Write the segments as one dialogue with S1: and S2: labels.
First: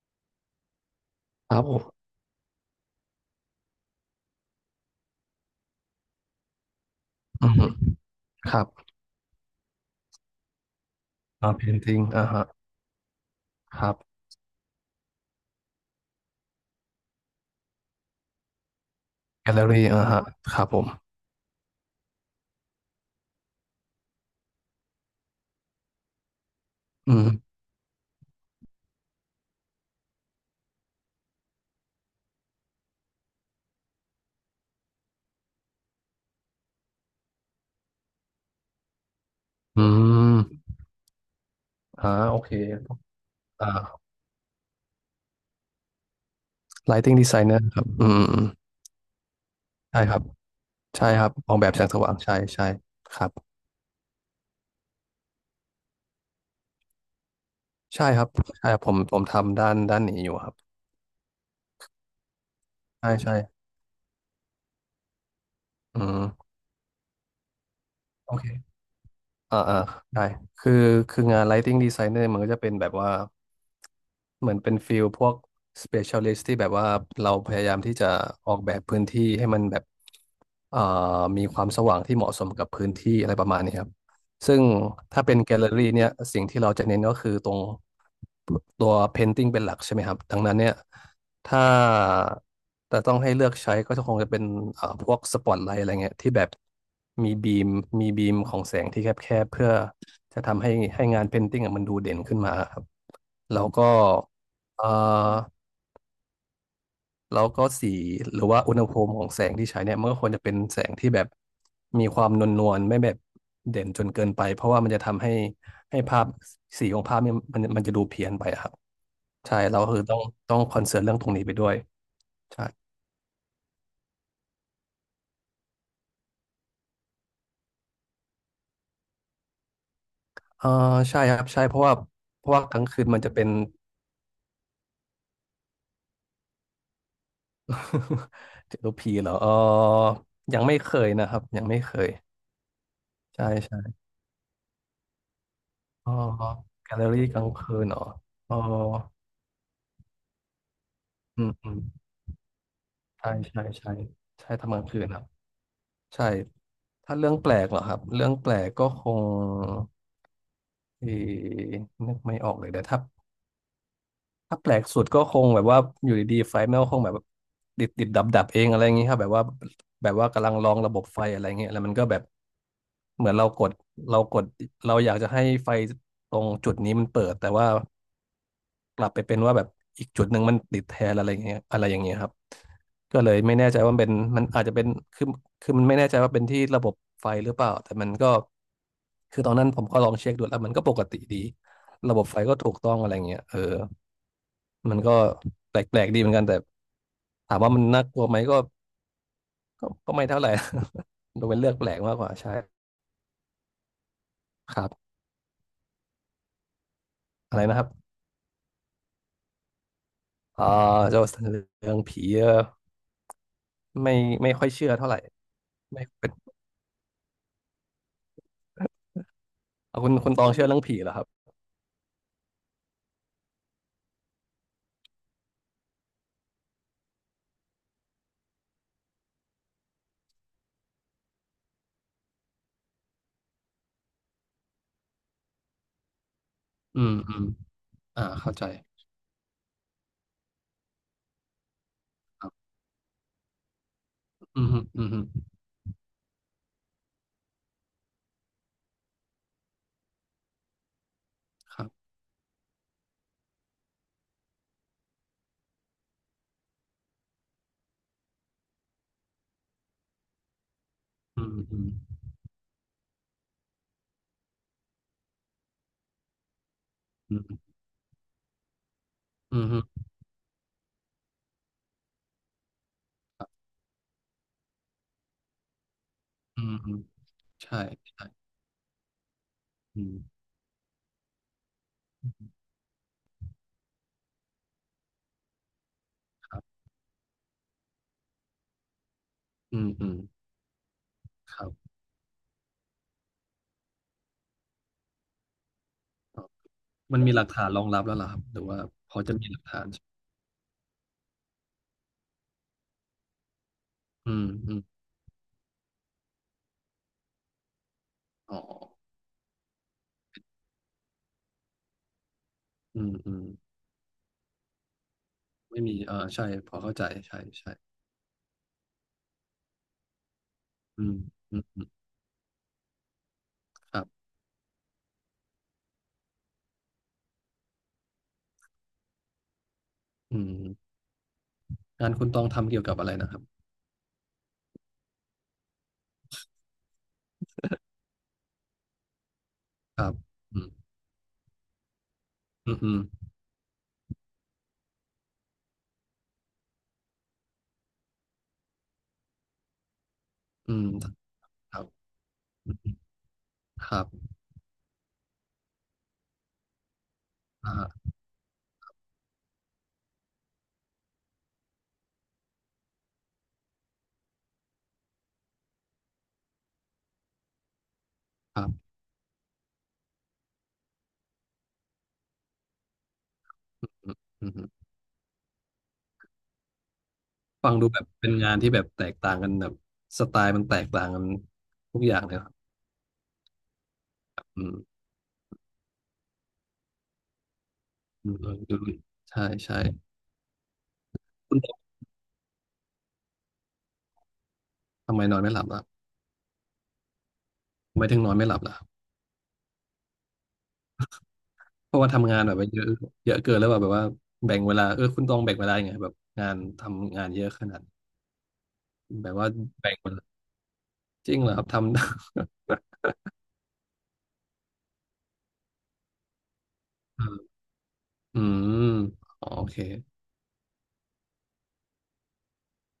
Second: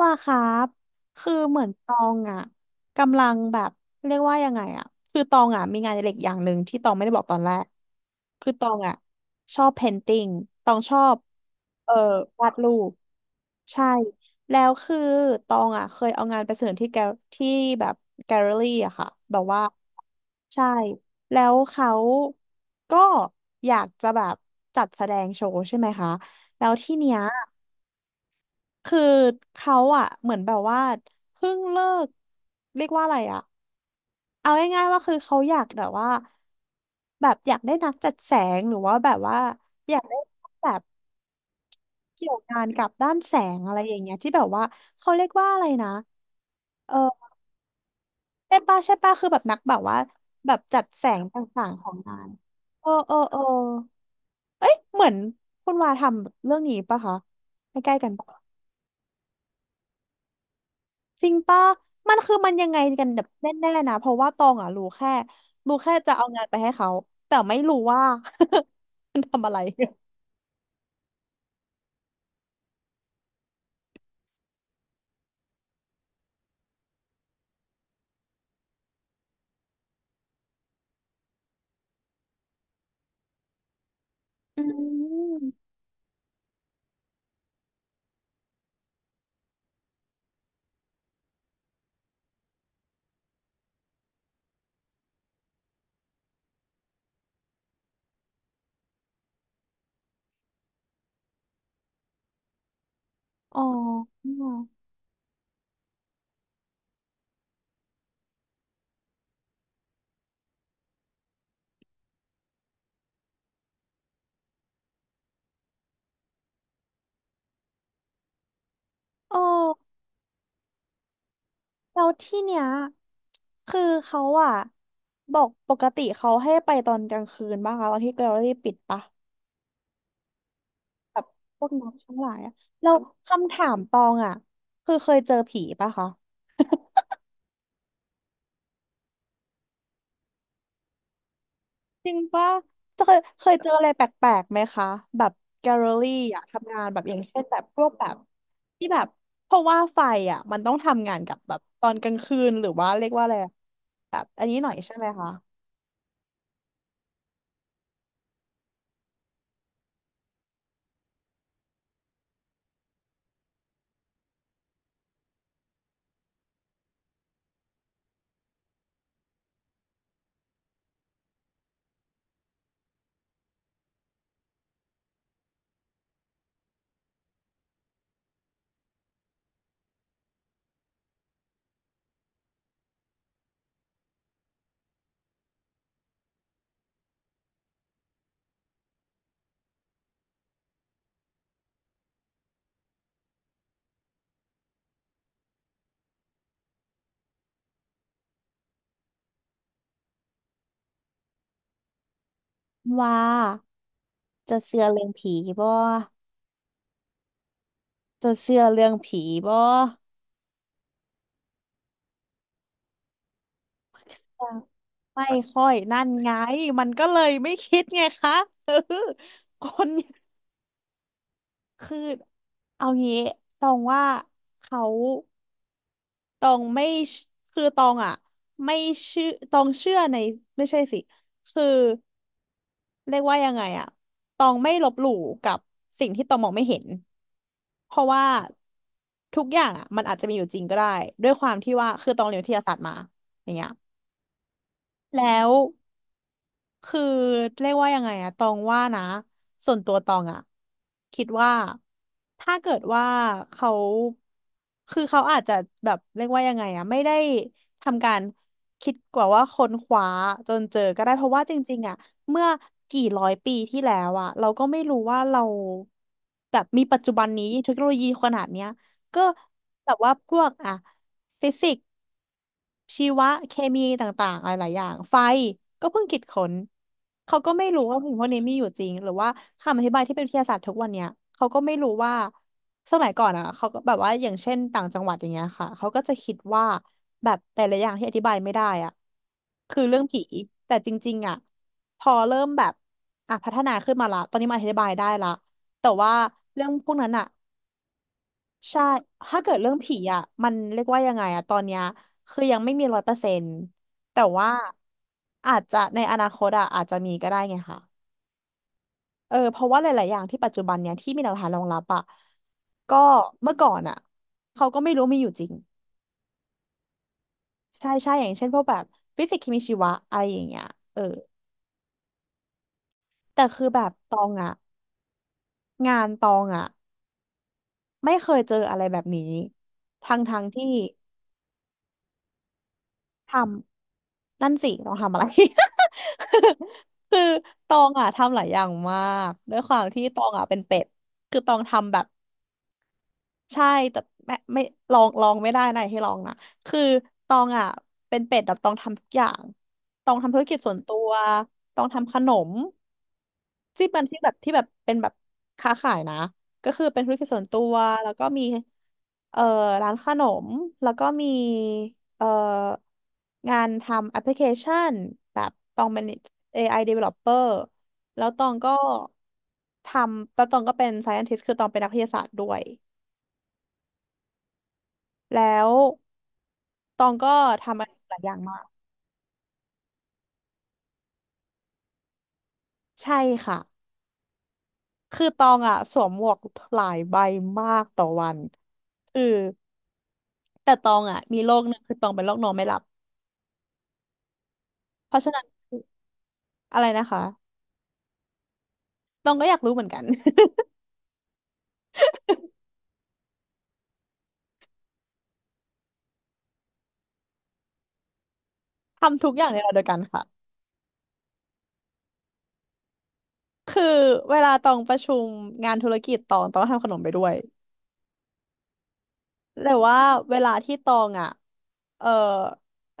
S1: ว่าครับคือ
S2: ค
S1: เห
S2: รั
S1: มื
S2: บ
S1: อน
S2: ผ
S1: ตอ
S2: ม
S1: งอ่ะกำลังแบบเรียกว่ายังไงอ่ะคือตองอ่ะมีงานอดิเรกอย่างหนึ่งที่ตองไม่ได้บอกตอน
S2: อื
S1: แร
S2: อ
S1: ก
S2: ฮึ
S1: คือ
S2: ค
S1: ต
S2: รับ
S1: องอ่ะชอบเพนติ n งตองชอบ
S2: อ่าเพน
S1: เอ่อ
S2: ติงอ่าฮะ
S1: วาดรูป
S2: ค
S1: ใช่
S2: รับ
S1: แล้วคือตองอ่ะเคยเอางานไปเสนอที่แกลที่แบบแกลเลอรี่อะค่ะแบบ
S2: แกลเล
S1: ว่า
S2: อรี่อ่าฮะค
S1: ใช่
S2: รับผม
S1: แล้วเขาก็อยากจะแบบจัดแสดงโชว์ใช่ไหมคะแล้วที่เนี้
S2: อื
S1: ย
S2: ม
S1: คือเขาอะเหมือนแบบว่าเพิ่งเลิกเรียกว่าอะไรอะเอาง่ายๆว่าคือเขาอยากแบบว่าแบบอยากได้นักจัดแสงหรือว่าแบบว่า
S2: อื
S1: อยากได้
S2: ม
S1: แบบ
S2: อ่า
S1: เกี่ย
S2: โอ
S1: ว
S2: เค
S1: งานกับด้านแสงอะไรอย่าง
S2: อ่า
S1: เงี้ยที่แบบว่าเขาเรียกว่าอะไรนะเออ
S2: Lighting Designer ครับอืมอืม
S1: ใช่ป่ะใช่ป่ะคือแบบนักแบบว่า
S2: ใช่ครับ
S1: แบบจัดแส
S2: ใช่
S1: ง
S2: ครับ
S1: ต
S2: ออกแบ
S1: ่าง
S2: บแส
S1: ๆขอ
S2: ง
S1: ง
S2: สว่าง
S1: งาน
S2: ใช่ใช่
S1: เออเออ
S2: ครับ
S1: เออเอ้ยเหมือนคุณวาทำเรื่องนี้ปะคะใกล้ๆ
S2: ใช่
S1: กัน
S2: ครั
S1: ปะ
S2: บใช่ครับผมผมทำด้านด้านนี้อยู่ครับ
S1: จริงป่ะมันคือมันยังไงกัน
S2: ใช่
S1: แบบ
S2: ใช่
S1: แน่ๆนะเพราะว่าตองอ่ะรู้แค่
S2: อื
S1: จะเอางา
S2: ม
S1: นไปให้เขาแต่ไม่รู้ว่า
S2: โอเค
S1: มันทำอะ
S2: อ่า
S1: ไร
S2: อ่าได้คือคืองาน Lighting Designer มันก็จะเป็นแบบว่าเหมือนเป็นฟิลพวก specialist ที่แบบว่าเราพยายามที่จะออกแบบพื้นที่ให้มันแบบเอ่อมีความสว่างที่เหมาะสมกับพื้นที่อะไรประมาณนี้ครับซึ่
S1: อื
S2: งถ้าเป็นแกล
S1: ม
S2: เลอรี่เนี่ยสิ่งที่เราจะเน้นก็คือตรง ตัว Painting เป็นหลักใช่ไหมครับดังนั้นเนี่ยถ้าแต่ต้องให้เลือกใช้ก็คงจะเป็นพวกสปอตไล h ์อะไรเงี้ยที่แบบมีบีมมีบีมของแสงที่แคบๆเพื่อจะทำให้ให้งาน Painting อะมันดูเด่นขึ้นมาครับ
S1: อ๋
S2: แล้วก็
S1: อ
S2: เอ่อแล้วก็สีหรือว่าอุณหภูมิของแสงที่ใช้เนี่ยมันก็ควรจะเป็นแสงที่แบบมีความนวลนวลไม่แบบเด่นจนเกินไปเพราะว่ามันจะทำให้ให้ภาพสีของภาพเนี่ยมันจะดูเพี้ยนไปครับ
S1: อ๋อ
S2: ใช่เราคือต้องต้องคอนเซิร์นเรื่องตรงนี้ไปด้วย
S1: แล้วที่เนี้
S2: ใช่
S1: ยคือเขาอ่ะบอกปกติเขาให้ไปตอนกลางคืนบ้างคะตอนที่แกลเลอรี่ปิดปะ
S2: เออ
S1: แบ
S2: ใช่
S1: บ
S2: ครับ
S1: พ
S2: ใช่
S1: วก
S2: เพราะ
S1: น้อ
S2: ว่า
S1: งทั้งหลาย
S2: เพ
S1: อะ
S2: ราะว่ากลาง
S1: แล้ว
S2: คืนมันจะเป็น
S1: คำถามตองอ่ะคือเคยเจอผีปะคะ
S2: เจอผีเหรอเออยังไม่เคยนะครับยังไม่เค
S1: จ
S2: ย
S1: ริงป่ะเคยเค
S2: ใช่
S1: ยเจออะไร
S2: ใช่
S1: แปลกๆไหมคะแบบแกลเลอ
S2: อ๋
S1: รี่
S2: อ
S1: อะทำงาน
S2: แก
S1: แบ
S2: ลเล
S1: บ
S2: อ
S1: อย่าง
S2: รี่ก
S1: เช่น
S2: ลาง
S1: แบบ
S2: คื
S1: พ
S2: น
S1: วก
S2: เหรอ
S1: แบบ
S2: อ๋อ
S1: ที่แบบเพราะว่าไฟอะมันต้องทำงานกับ
S2: อืม
S1: แบบ
S2: อืม
S1: ตอนกลางคืนหรือว่าเรียกว่าอะ
S2: ใช่
S1: ไรอะ
S2: ใช่ใช่
S1: แบบอัน
S2: ใช่
S1: นี้หน่อ
S2: ทำ
S1: ย
S2: กลาง
S1: ใช่
S2: คื
S1: ไหม
S2: นครับ
S1: คะ
S2: ใช่ถ้าเรื่องแปลกเหรอครับเรื่องแปลกก็คงเออนึกไม่ออกเลยแต่ถ้า ถ้าแปลกสุดก็คงแบบว่าอยู่ดีๆไฟแม่งก็คงแบบติดติดดับดับๆเองอะไรอย่างงี้ครับแบบว่าแบบว่ากำลังลองระบบไฟอะไรเงี้ยแล้วมันก็แบบเหมือนเรากดเราอยากจะให้ไฟตรงจุดนี้มันเปิดแต่ว่ากลับไปเป็นว่าแบบอีกจุดหนึ่งมันติดแทนอะไรเงี้ยอะไรอย่างเงี้ยครับก็เลยไม่แน่ใจว่ามันเป็นมันอาจจะเป็นคือคือมันไม่แน่ใจว่าเป็นที่ระบบไฟหรือเปล่าแต่มันก็คือตอนนั้นผมก็ลองเช็คดูแล้วมันก็ปกติดี ระบบไฟก็ถูกต้องอะไรเงี้ยเออมันก็แปลกๆดีเหมือนกันแต่ถามว่ามันน่ากลัวไหมก็ก็ไม่เท่าไหร่ ดูเป็นเรื่องแปลกมากกว่าใช่
S1: ว่าจะ
S2: ค
S1: เชื่อ
S2: รั
S1: เรื่อง
S2: บ
S1: ผีบ่
S2: อะไรนะครับ
S1: จะเชื่อเรื่องผีบ่
S2: อ่าเจ้าเรื่องผีเออไม่
S1: ยั
S2: ไม่
S1: ง
S2: ค่อยเชื่อเท่าไหร่
S1: ไม่ค่อยนั่
S2: ไม่
S1: น
S2: เป็
S1: ไง
S2: น
S1: มันก็เลยไม่คิดไงคะเออคน
S2: เอาคุณต องเชื่อเรื่องผีเหรอครับ
S1: คือเอางี้ตรงว่าเขา ตองไม่เชคือตองอ่ะไม่เชื่อตองเชื่อในไม่ใช่สิคือเรียกว่ายังไงอ่ะตองไม่ลบหลู่กับสิ่งที่ตองมองไม่เห็น
S2: อืมอืม
S1: เพราะ
S2: อ่า
S1: ว่า
S2: เข้าใจ
S1: ทุกอย่างอ่ะมันอาจจะมีอยู่จริงก็ได้ด้วยความที่ว่าคือตองเรียน
S2: ค
S1: วิ
S2: รั
S1: ท
S2: บ
S1: ยาศาสตร์มาอย่างเงี้ย
S2: อืมฮึอืมฮึ
S1: แล้ว คือเรียกว่ายังไงอะตองว่านะส่วนตัวตองอะคิดว่า
S2: ครับ
S1: ถ้าเกิดว่าเขาคือเขาอาจจะแบบเรียกว่ายังไงอะไม่ได้ทำการคิดกว่าว่าค้นคว้าจนเจอก็ได้เพราะ
S2: อื
S1: ว่าจ
S2: ม
S1: ริ
S2: อื
S1: ง
S2: ม
S1: ๆอะเมื่อกี่ร้อยปีที่แล้วอะเราก็ไม่รู้ว่าเราแบบมีปัจจุบัน
S2: อื
S1: นี้
S2: ม
S1: เทคโนโลยีขนาดเนี้ยก็
S2: อืมฮึ
S1: แบบว่าพวกอะฟิสิก ชีวะ
S2: ครั
S1: เค
S2: บ
S1: มีต่างๆอะไรหลายอย่างไฟก็เพิ่งคิดค้น
S2: อืมอืม
S1: เขาก็ไม่
S2: ใช่
S1: รู้ว่าสิ่งพ
S2: ใช่
S1: วกนี้มีอยู่จริงหรือว่าคำอธิบาย
S2: อื
S1: ที่
S2: ม
S1: เป็นวิทยาศาสตร์ทุกวันเนี้ยเขาก็ไม่รู้ว่าสมัยก่อนอ่ะเขาก็แบบว่าอย่างเช่นต่างจังหวัดอย่างเงี้ยค่ะเขาก็จะคิด
S2: ครั
S1: ว่า
S2: บ
S1: แบบแต่ละอย่างที่อธิบายไม่ได้อ่ะ
S2: อื
S1: คือ
S2: ม
S1: เรื่อง
S2: อืม
S1: ผีแต่จริงๆอ่ะ
S2: ครับ
S1: พอเริ่มแบบอ่ะพัฒนาขึ้นมาละตอนนี้มาอธิบายได้ละแต่ว่าเรื่องพวกนั้น
S2: มัน
S1: อ่ะ
S2: มีหลักฐานรองรับแล้วเหรอครับหรือว่า
S1: ใช่
S2: พอจะ
S1: ถ้า
S2: มี
S1: เกิ
S2: ห
S1: ด
S2: ลัก
S1: เรื่อง
S2: ฐาน
S1: ผีอ่ะมันเรียกว่ายังไงอ่ะตอนเนี้ยคือยังไม่มีร้อยเปอร์เซ็นต์แต่
S2: อืม
S1: ว่า
S2: อืม
S1: อาจจะในอนาคตอ่ะอาจจะมีก็ได้ไงค่ะ
S2: อ๋อ
S1: เออเพราะว่าหลายๆอย่างที่ปัจจุบันเนี่ยที่มีหลักฐานรองรับอ่ะก็
S2: อืมอืม
S1: เมื่อก่อนอ่ะเขาก็ไม่รู้มีอยู่จริง
S2: ไม่มีเออใช่พอเข้าใจใช่ใช่
S1: ใช่ใช่อย่างเช่นพวกแบบฟิสิกส์เคมีชีวะอะไรอย่างเงี้ยเออ
S2: อืมอืมอืม
S1: แต่คือแบบ
S2: ครับ
S1: ตองอ่ะงานตองอ่ะไม่เคยเจออะไรแบบนี้ทั้งท
S2: อื
S1: ง
S2: ม
S1: ที่
S2: งานคุณต้องทำเกี่ยวกับอะไร
S1: ท
S2: นะครับ
S1: ำ นั่นสิต้องทำอะไร คือตองอ่ะทำหลายอย่างมาก ด้วยความ
S2: ค
S1: ที่
S2: รับ
S1: ตองอ่ะเป็
S2: อื
S1: น
S2: ม
S1: เป็ด คือตองทำแบบ
S2: อืมอืม
S1: ใช่แต่ไม่ลองไม่ได้นะให้ลองนะคือตองอ่ะเป็นเป็ดแบบตองทำทุกอย่างตองทำธุรกิจส่
S2: อื
S1: วน
S2: ม
S1: ตัว
S2: ค
S1: ต
S2: รั
S1: อ
S2: บ
S1: งทำขนม
S2: อืม
S1: ที่
S2: ค
S1: เป็
S2: รั
S1: น
S2: บ
S1: ที่แบบที่แบบเป็นแบบค้าขายนะก็คือเป็นธุรกิจส่วนตัวแล้
S2: อ่า
S1: วก็มีเอ่อร้านขนมแล้วก็มีเอ่องานทำแอปพลิเคชันแบบตองเป็น AI developer แล้วตอง
S2: ครั
S1: ก็
S2: บ
S1: ทำแล้วตองก็เป็น scientist คือตองเป็นนักวิทยาศาสตร์ด้วย
S2: อืมอืม
S1: แล้วตองก็
S2: ฟัง
S1: ทำ
S2: ดู
S1: อะไร
S2: แบบ
S1: หลายอ
S2: เป็น
S1: ย่าง
S2: งาน
S1: มาก
S2: ที่แบบแตกต่างกันแบบสไตล์มันแตกต่างกันทุกอย่างเลยครับ
S1: ใช่ค่ะ
S2: อืม
S1: คือตองอ่ะสวมหมวกหลายใบมากต่อวั
S2: อืม
S1: น
S2: เออดูดิ
S1: คือ
S2: ใช่ใช่
S1: แต่ตองอ่ะมีโร
S2: คุ
S1: คหนึง
S2: ณ
S1: คือตองเป็นโรคนอนไม่หลับเพ
S2: ทำไม
S1: ราะฉะ
S2: นอ
S1: นั้
S2: น
S1: น
S2: ไม่หลับล่ะ
S1: อะไรนะคะ
S2: ทำไมถึงนอนไม่หลับล่ะ
S1: ตองก็อยากรู้เหมือนกัน
S2: เพราะว่าทำงานแบบว่าเยอะเยอะเกินแล้วแบบว่าแบ่งเวลาเออคุณต้องแบ่งเวลายังไงแบบงานทำงานเยอะขนาดนี้
S1: ทำ
S2: แบ
S1: ทุก
S2: บ
S1: อย่า
S2: ว่า
S1: งในเวลาเดียว
S2: แบ่
S1: กั
S2: ง
S1: น
S2: เว
S1: ค่ะ
S2: ลาจริงเหรอครับทำ
S1: คือเวลาตองประชุมงานธุรกิจตองก็ทำขนมไปด้วย
S2: อืมอ๋อโอ
S1: แต่
S2: เค
S1: ว่าเวลาที่ตองอ่ะเออ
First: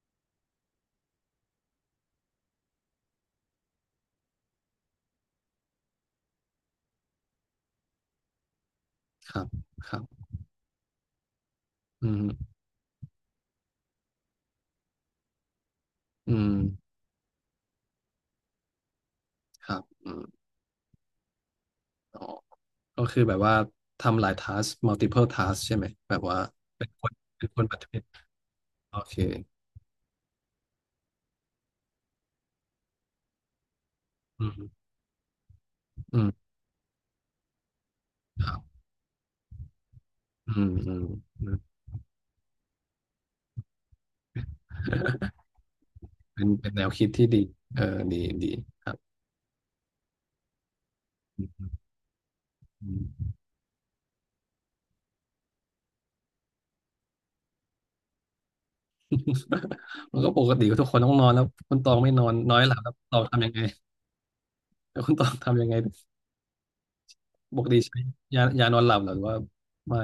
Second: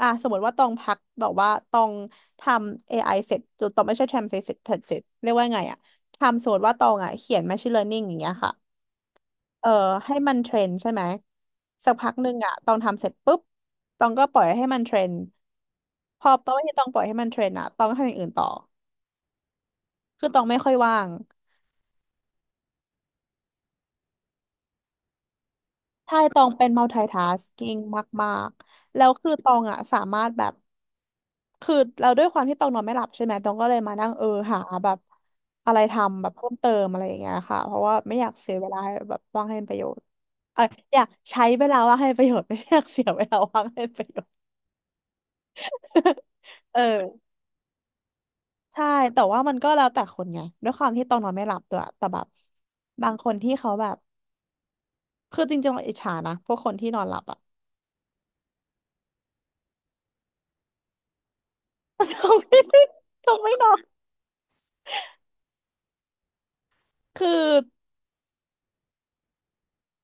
S1: อ่ะสมมติว่าตองพักแบบว่าตองทำ AI เสร็จตองไม่ใช่ทำเสร็จเสร็จเสร็จเรียกว่าไงอ่ะทำสมมติว่าตองอ่ะเขียน Machine Learning อย่างเงี้ยค่ะ
S2: ครับ
S1: เออ
S2: ครับ
S1: ให้มันเทรนใช่ไหมสักพั
S2: อื
S1: กหนึ่งอะ
S2: ม
S1: ตองทำเสร็จปุ๊บตองก็ปล่อยให้มันเทรนพอ
S2: อื
S1: ต
S2: ม
S1: องที่ตองปล่อยให้มันเทรนอะตองก็ทำอย่างอื่นต่อ
S2: ครับอืม
S1: คือตองไม่ค่อยว่าง
S2: อ๋อก็คือแบบว่าทำหลาย task multiple task ใช่ไหมแบ
S1: ใช่
S2: บ
S1: ต
S2: ว่า
S1: องเป็น
S2: เป็นคนป
S1: multitasking
S2: ฏิบัติ
S1: มากๆ
S2: โอ
S1: แล้ว
S2: เค
S1: คือตองอะสามารถแบบคือเราด้วยความที่ตองนอนไม่หลับใช่ไหมตองก็เลยมานั่ง
S2: อื
S1: หา
S2: ม
S1: แบบอะไร
S2: อื
S1: ทำแบบ
S2: ม
S1: เพิ่มเติมอะไรอย่างเงี้ยค่ะเพราะว่าไม่อยาก
S2: ค
S1: เสี
S2: รั
S1: ย
S2: บ
S1: เวลาแบบว่างให้เป็นประโยชน์
S2: อื
S1: เออ
S2: มอื
S1: อยา
S2: ม
S1: กใช้เวลาว่างให้เป็นประโยชน์ไม่อยากเสียเวลาว่างให้เป็นประโยชน์
S2: อืมเป็นเป็ น
S1: เอ
S2: แน
S1: อ
S2: วคิดที่ดีเออดีดี
S1: ใช่
S2: ครับ
S1: แต่ว่ามันก็แล้วแต่คนไงด้วยความที่ต้องนอนไม่หลับด้วยแต่แบบ
S2: อื
S1: บางค
S2: ม
S1: นที่เขาแบบคือจริงๆเราอิจฉานะพวกคนที่นอนหลับอะ
S2: มันก็ปกติทุกคนต้องนอนแล้วคุณตองไม่ นอ
S1: เขา
S2: นน้อ
S1: ไม่
S2: ยหลับแล้วตอง
S1: เขา
S2: ทำยั
S1: ไม่
S2: งไง
S1: นอน
S2: แล้วคุณตองทำยังไง
S1: คือ
S2: ปกติใช้ยายานอนหลับเหรอหรือว่าไม่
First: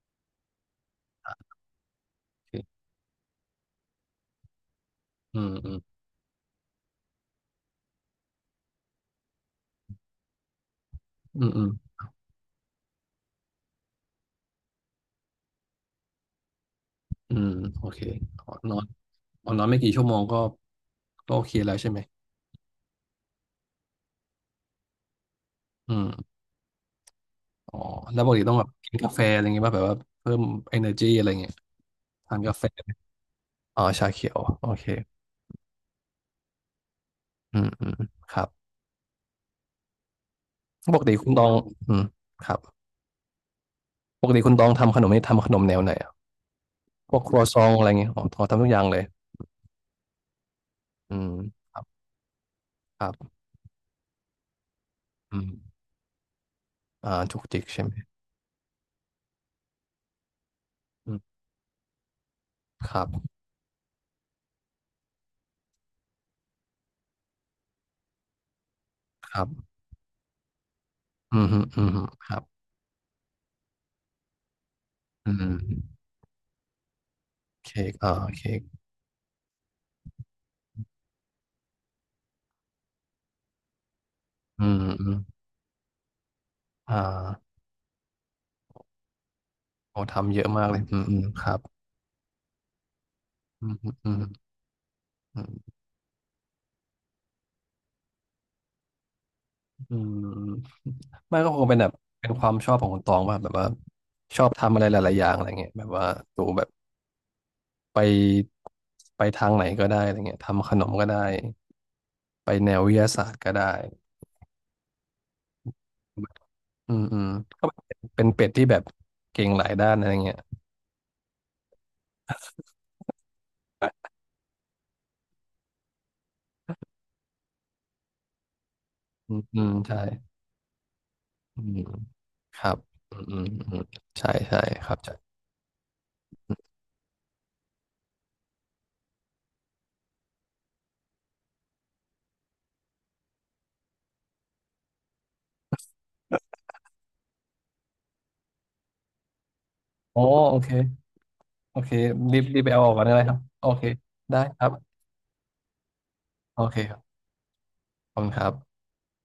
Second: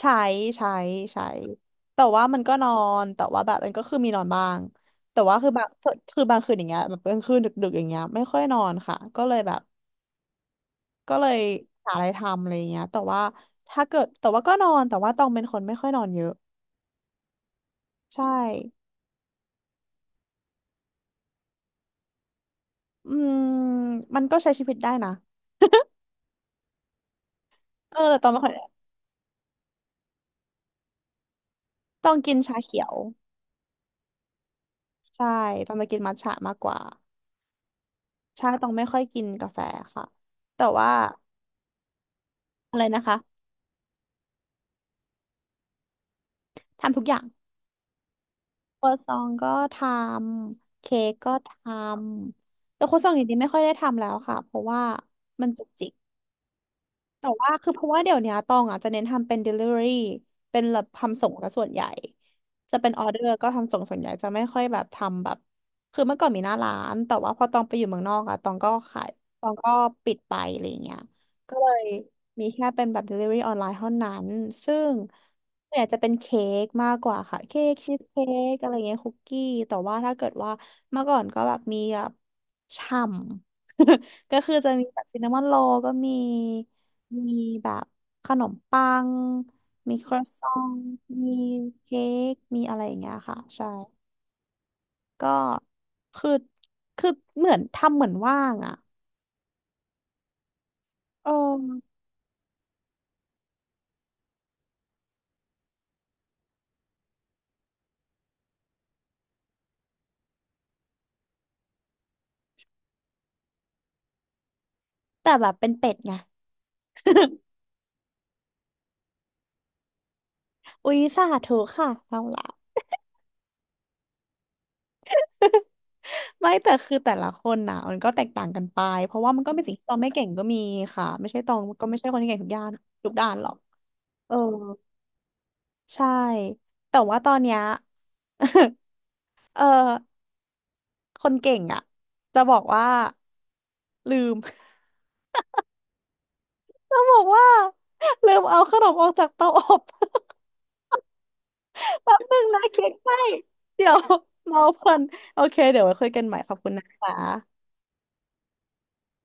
S1: ใช้ใช้ใช้
S2: อ่ะ
S1: แต่ว่ามัน
S2: โอ
S1: ก็นอ
S2: เค
S1: นแต่ว่าแบบมันก็คือมีนอนบ้างแต่ว่า
S2: อืมอืม
S1: คือบางคืนอย่างเงี้ยแบบกลางคืนดึกๆอย่างเงี้ยไม่ค่อยนอนค่ะก็เลยแบบก็เลย
S2: อืมอืม
S1: หาอะไรทำอะไรเงี้ยแต่ว่าถ้าเกิดแต่ว่าก็นอนแต่ว่าต้องเป็นคนไม่ค่อยนอนเยอะ
S2: อืมโอเค
S1: ใช่
S2: อ๋อนอนอ๋อนอนไม่กี่ชั่วโมงก็ก็โอเคแล้วใช่ไหม
S1: อืมมันก็ใช้ชีวิตได้นะ
S2: อืมอ๋อ
S1: แต่
S2: แล้ว
S1: ต
S2: ป
S1: อง
S2: ก
S1: ไม่
S2: ติ
S1: ค่อย
S2: ต้องแบบกินกาแฟอะไรเงี้ยป่ะแบบว่าเพิ่ม energy อะไรเงี้ย
S1: ต้องกิ
S2: ทา
S1: น
S2: นกา
S1: ชา
S2: แฟ
S1: เขียว
S2: อ๋อชาเขียวโอเค
S1: ใช่ต้องจะกินมัทฉะมากกว่า
S2: อืมอืมครั
S1: ใช่
S2: บ
S1: ต้องไม่ค่อยกินกาแฟค่ะ แต่ว่า
S2: ปกติคุณตองอืมครับ
S1: อะไรนะคะ
S2: ปกติคุณตองทำขนมนี่ทำขนมแนวไหน
S1: ทำทุกอ
S2: พว
S1: ย่า
S2: ก
S1: ง
S2: ครัวซองอะไรเงี้ยอ๋อทอทำทุกอ
S1: ค
S2: ย่า
S1: รั
S2: ง
S1: ว
S2: เลย
S1: ซองก็ทำเค้ก
S2: อืม
S1: ก็ท
S2: ครับ
S1: ำแต่ครัว
S2: ค
S1: ซอ
S2: รั
S1: งอย่าง
S2: บ
S1: นี้ไม่ค่อยได้ทำแล้วค่ะเพราะว่า
S2: อื
S1: มันจุก
S2: ม
S1: จิก
S2: อ่า
S1: แต่
S2: จุก
S1: ว่า
S2: จิก
S1: คือเพ
S2: ใช่
S1: ราะ
S2: ไหม
S1: ว่าเดี๋ยวเนี้ยตองอ่ะจะเน้นทำเป็น delivery เป็นแบบ
S2: อื
S1: ทำ
S2: ม
S1: ส่งซะส่วนใหญ่จะเป็น
S2: ค
S1: อ
S2: รั
S1: อเดอ
S2: บ
S1: ร์ก็ทำส่งส่วนใหญ่จะไม่ค่อยแบบทำแบบคือเมื่อก่อนมีหน้าร้านแต่ว่าพอตองไปอยู่เมืองนอกอ่ะตองก็ขาย
S2: ค
S1: ต
S2: รั
S1: องก็
S2: บ
S1: ปิดไปอะไรเงี้ย
S2: อืม
S1: ก็
S2: ฮึ
S1: เล
S2: อื
S1: ย
S2: มฮึครับ
S1: มีแค่เป็นแบบ delivery ออนไลน์เท่านั้นซึ่ง
S2: อื
S1: เวนี่ย
S2: ม
S1: จะเป็นเค้กมากกว่าค่ะเค้ก
S2: เค้
S1: ชี
S2: ก
S1: ส
S2: อ่า
S1: เค้
S2: เค้
S1: ก
S2: ก
S1: อะไรเงี้ยคุกกี้แต่ว่าถ้าเกิดว่าเมื่อก่อนก็แบบมีแบบฉ่ำ ก็คือ
S2: อื
S1: จะ
S2: ม
S1: มีแบ
S2: อื
S1: บ
S2: ม
S1: ซินนามอนโรลก็มี
S2: อ่
S1: มี
S2: า
S1: แบบขนมปังมี
S2: โอ้
S1: ครัว
S2: ทำเย
S1: ซ
S2: อะ
S1: อ
S2: มาก
S1: ง
S2: เลยอืมอืม
S1: มี
S2: ครับ
S1: เค้กมีอะไรอย่างเงี้ยค่ะ
S2: อื
S1: ใช่
S2: มฮึอืมฮึ
S1: ก็
S2: อืม
S1: คือคือเหมือนทำเหมือนว่างอ่ะ
S2: อืม
S1: เอ
S2: ไม่ก็คงเป็นแบบ
S1: อ
S2: เป็นความชอบของคุณตองว่าแบบว่าชอบทำอะไรหลายๆอย่างอะไรเงี้ยแบบว่าตูแบบไปไปทางไหนก็ได้อะไรเงี้ยทำขนมก็ได้ไปแนววิทยาศาสตร์ก็ได้
S1: แต่แบบเป็นเป็ดไง
S2: อืมอืมก็เป็นเป็ดที่แบบเก่งหลายด้านอะไรเงี้ย
S1: อุ๊ยสาธุค่ะเอาละไม่แต่คือแต่ละคนน่ะมันก็แตกต่างกันไปเพราะว่า
S2: อื
S1: มั
S2: ม
S1: นก็
S2: อื
S1: เป็น
S2: ม
S1: สิ่งที่ตอ
S2: ใช่
S1: งไม่เก่งก็มีค่ะไม่ใช่ตอง
S2: อืม
S1: ก็ไม่ใช่คนที่เก่งทุก
S2: ค
S1: ด้าน
S2: รับ
S1: ทุก
S2: อืม
S1: ด้าน
S2: อื
S1: หร
S2: ม
S1: อก
S2: อืมใช่
S1: เออ
S2: ใช่ครับใช่
S1: ใช่แต่ว่าตอนเนี้ย เออคนเก่งอ่ะจะบอกว่าลืม จะบอกว่าลืมเอาขนมออกจากเตาอบ
S2: โอ้ โอเคโอเค
S1: แป๊บ
S2: รี
S1: นึง
S2: บรี
S1: นะ
S2: บไปเอา
S1: เค้
S2: ออ
S1: ก
S2: กก่อน
S1: ไหม
S2: ได้เลยครับโอเค
S1: เดี๋ยว
S2: ได้ ค
S1: เมา
S2: รั
S1: เพลิ
S2: บ
S1: นโอเคเดี๋ยวไว้คุยกันใหม่ขอบ
S2: โอ
S1: คุณ
S2: เค
S1: นะ
S2: ครั
S1: คะ
S2: บขอบคุณครับ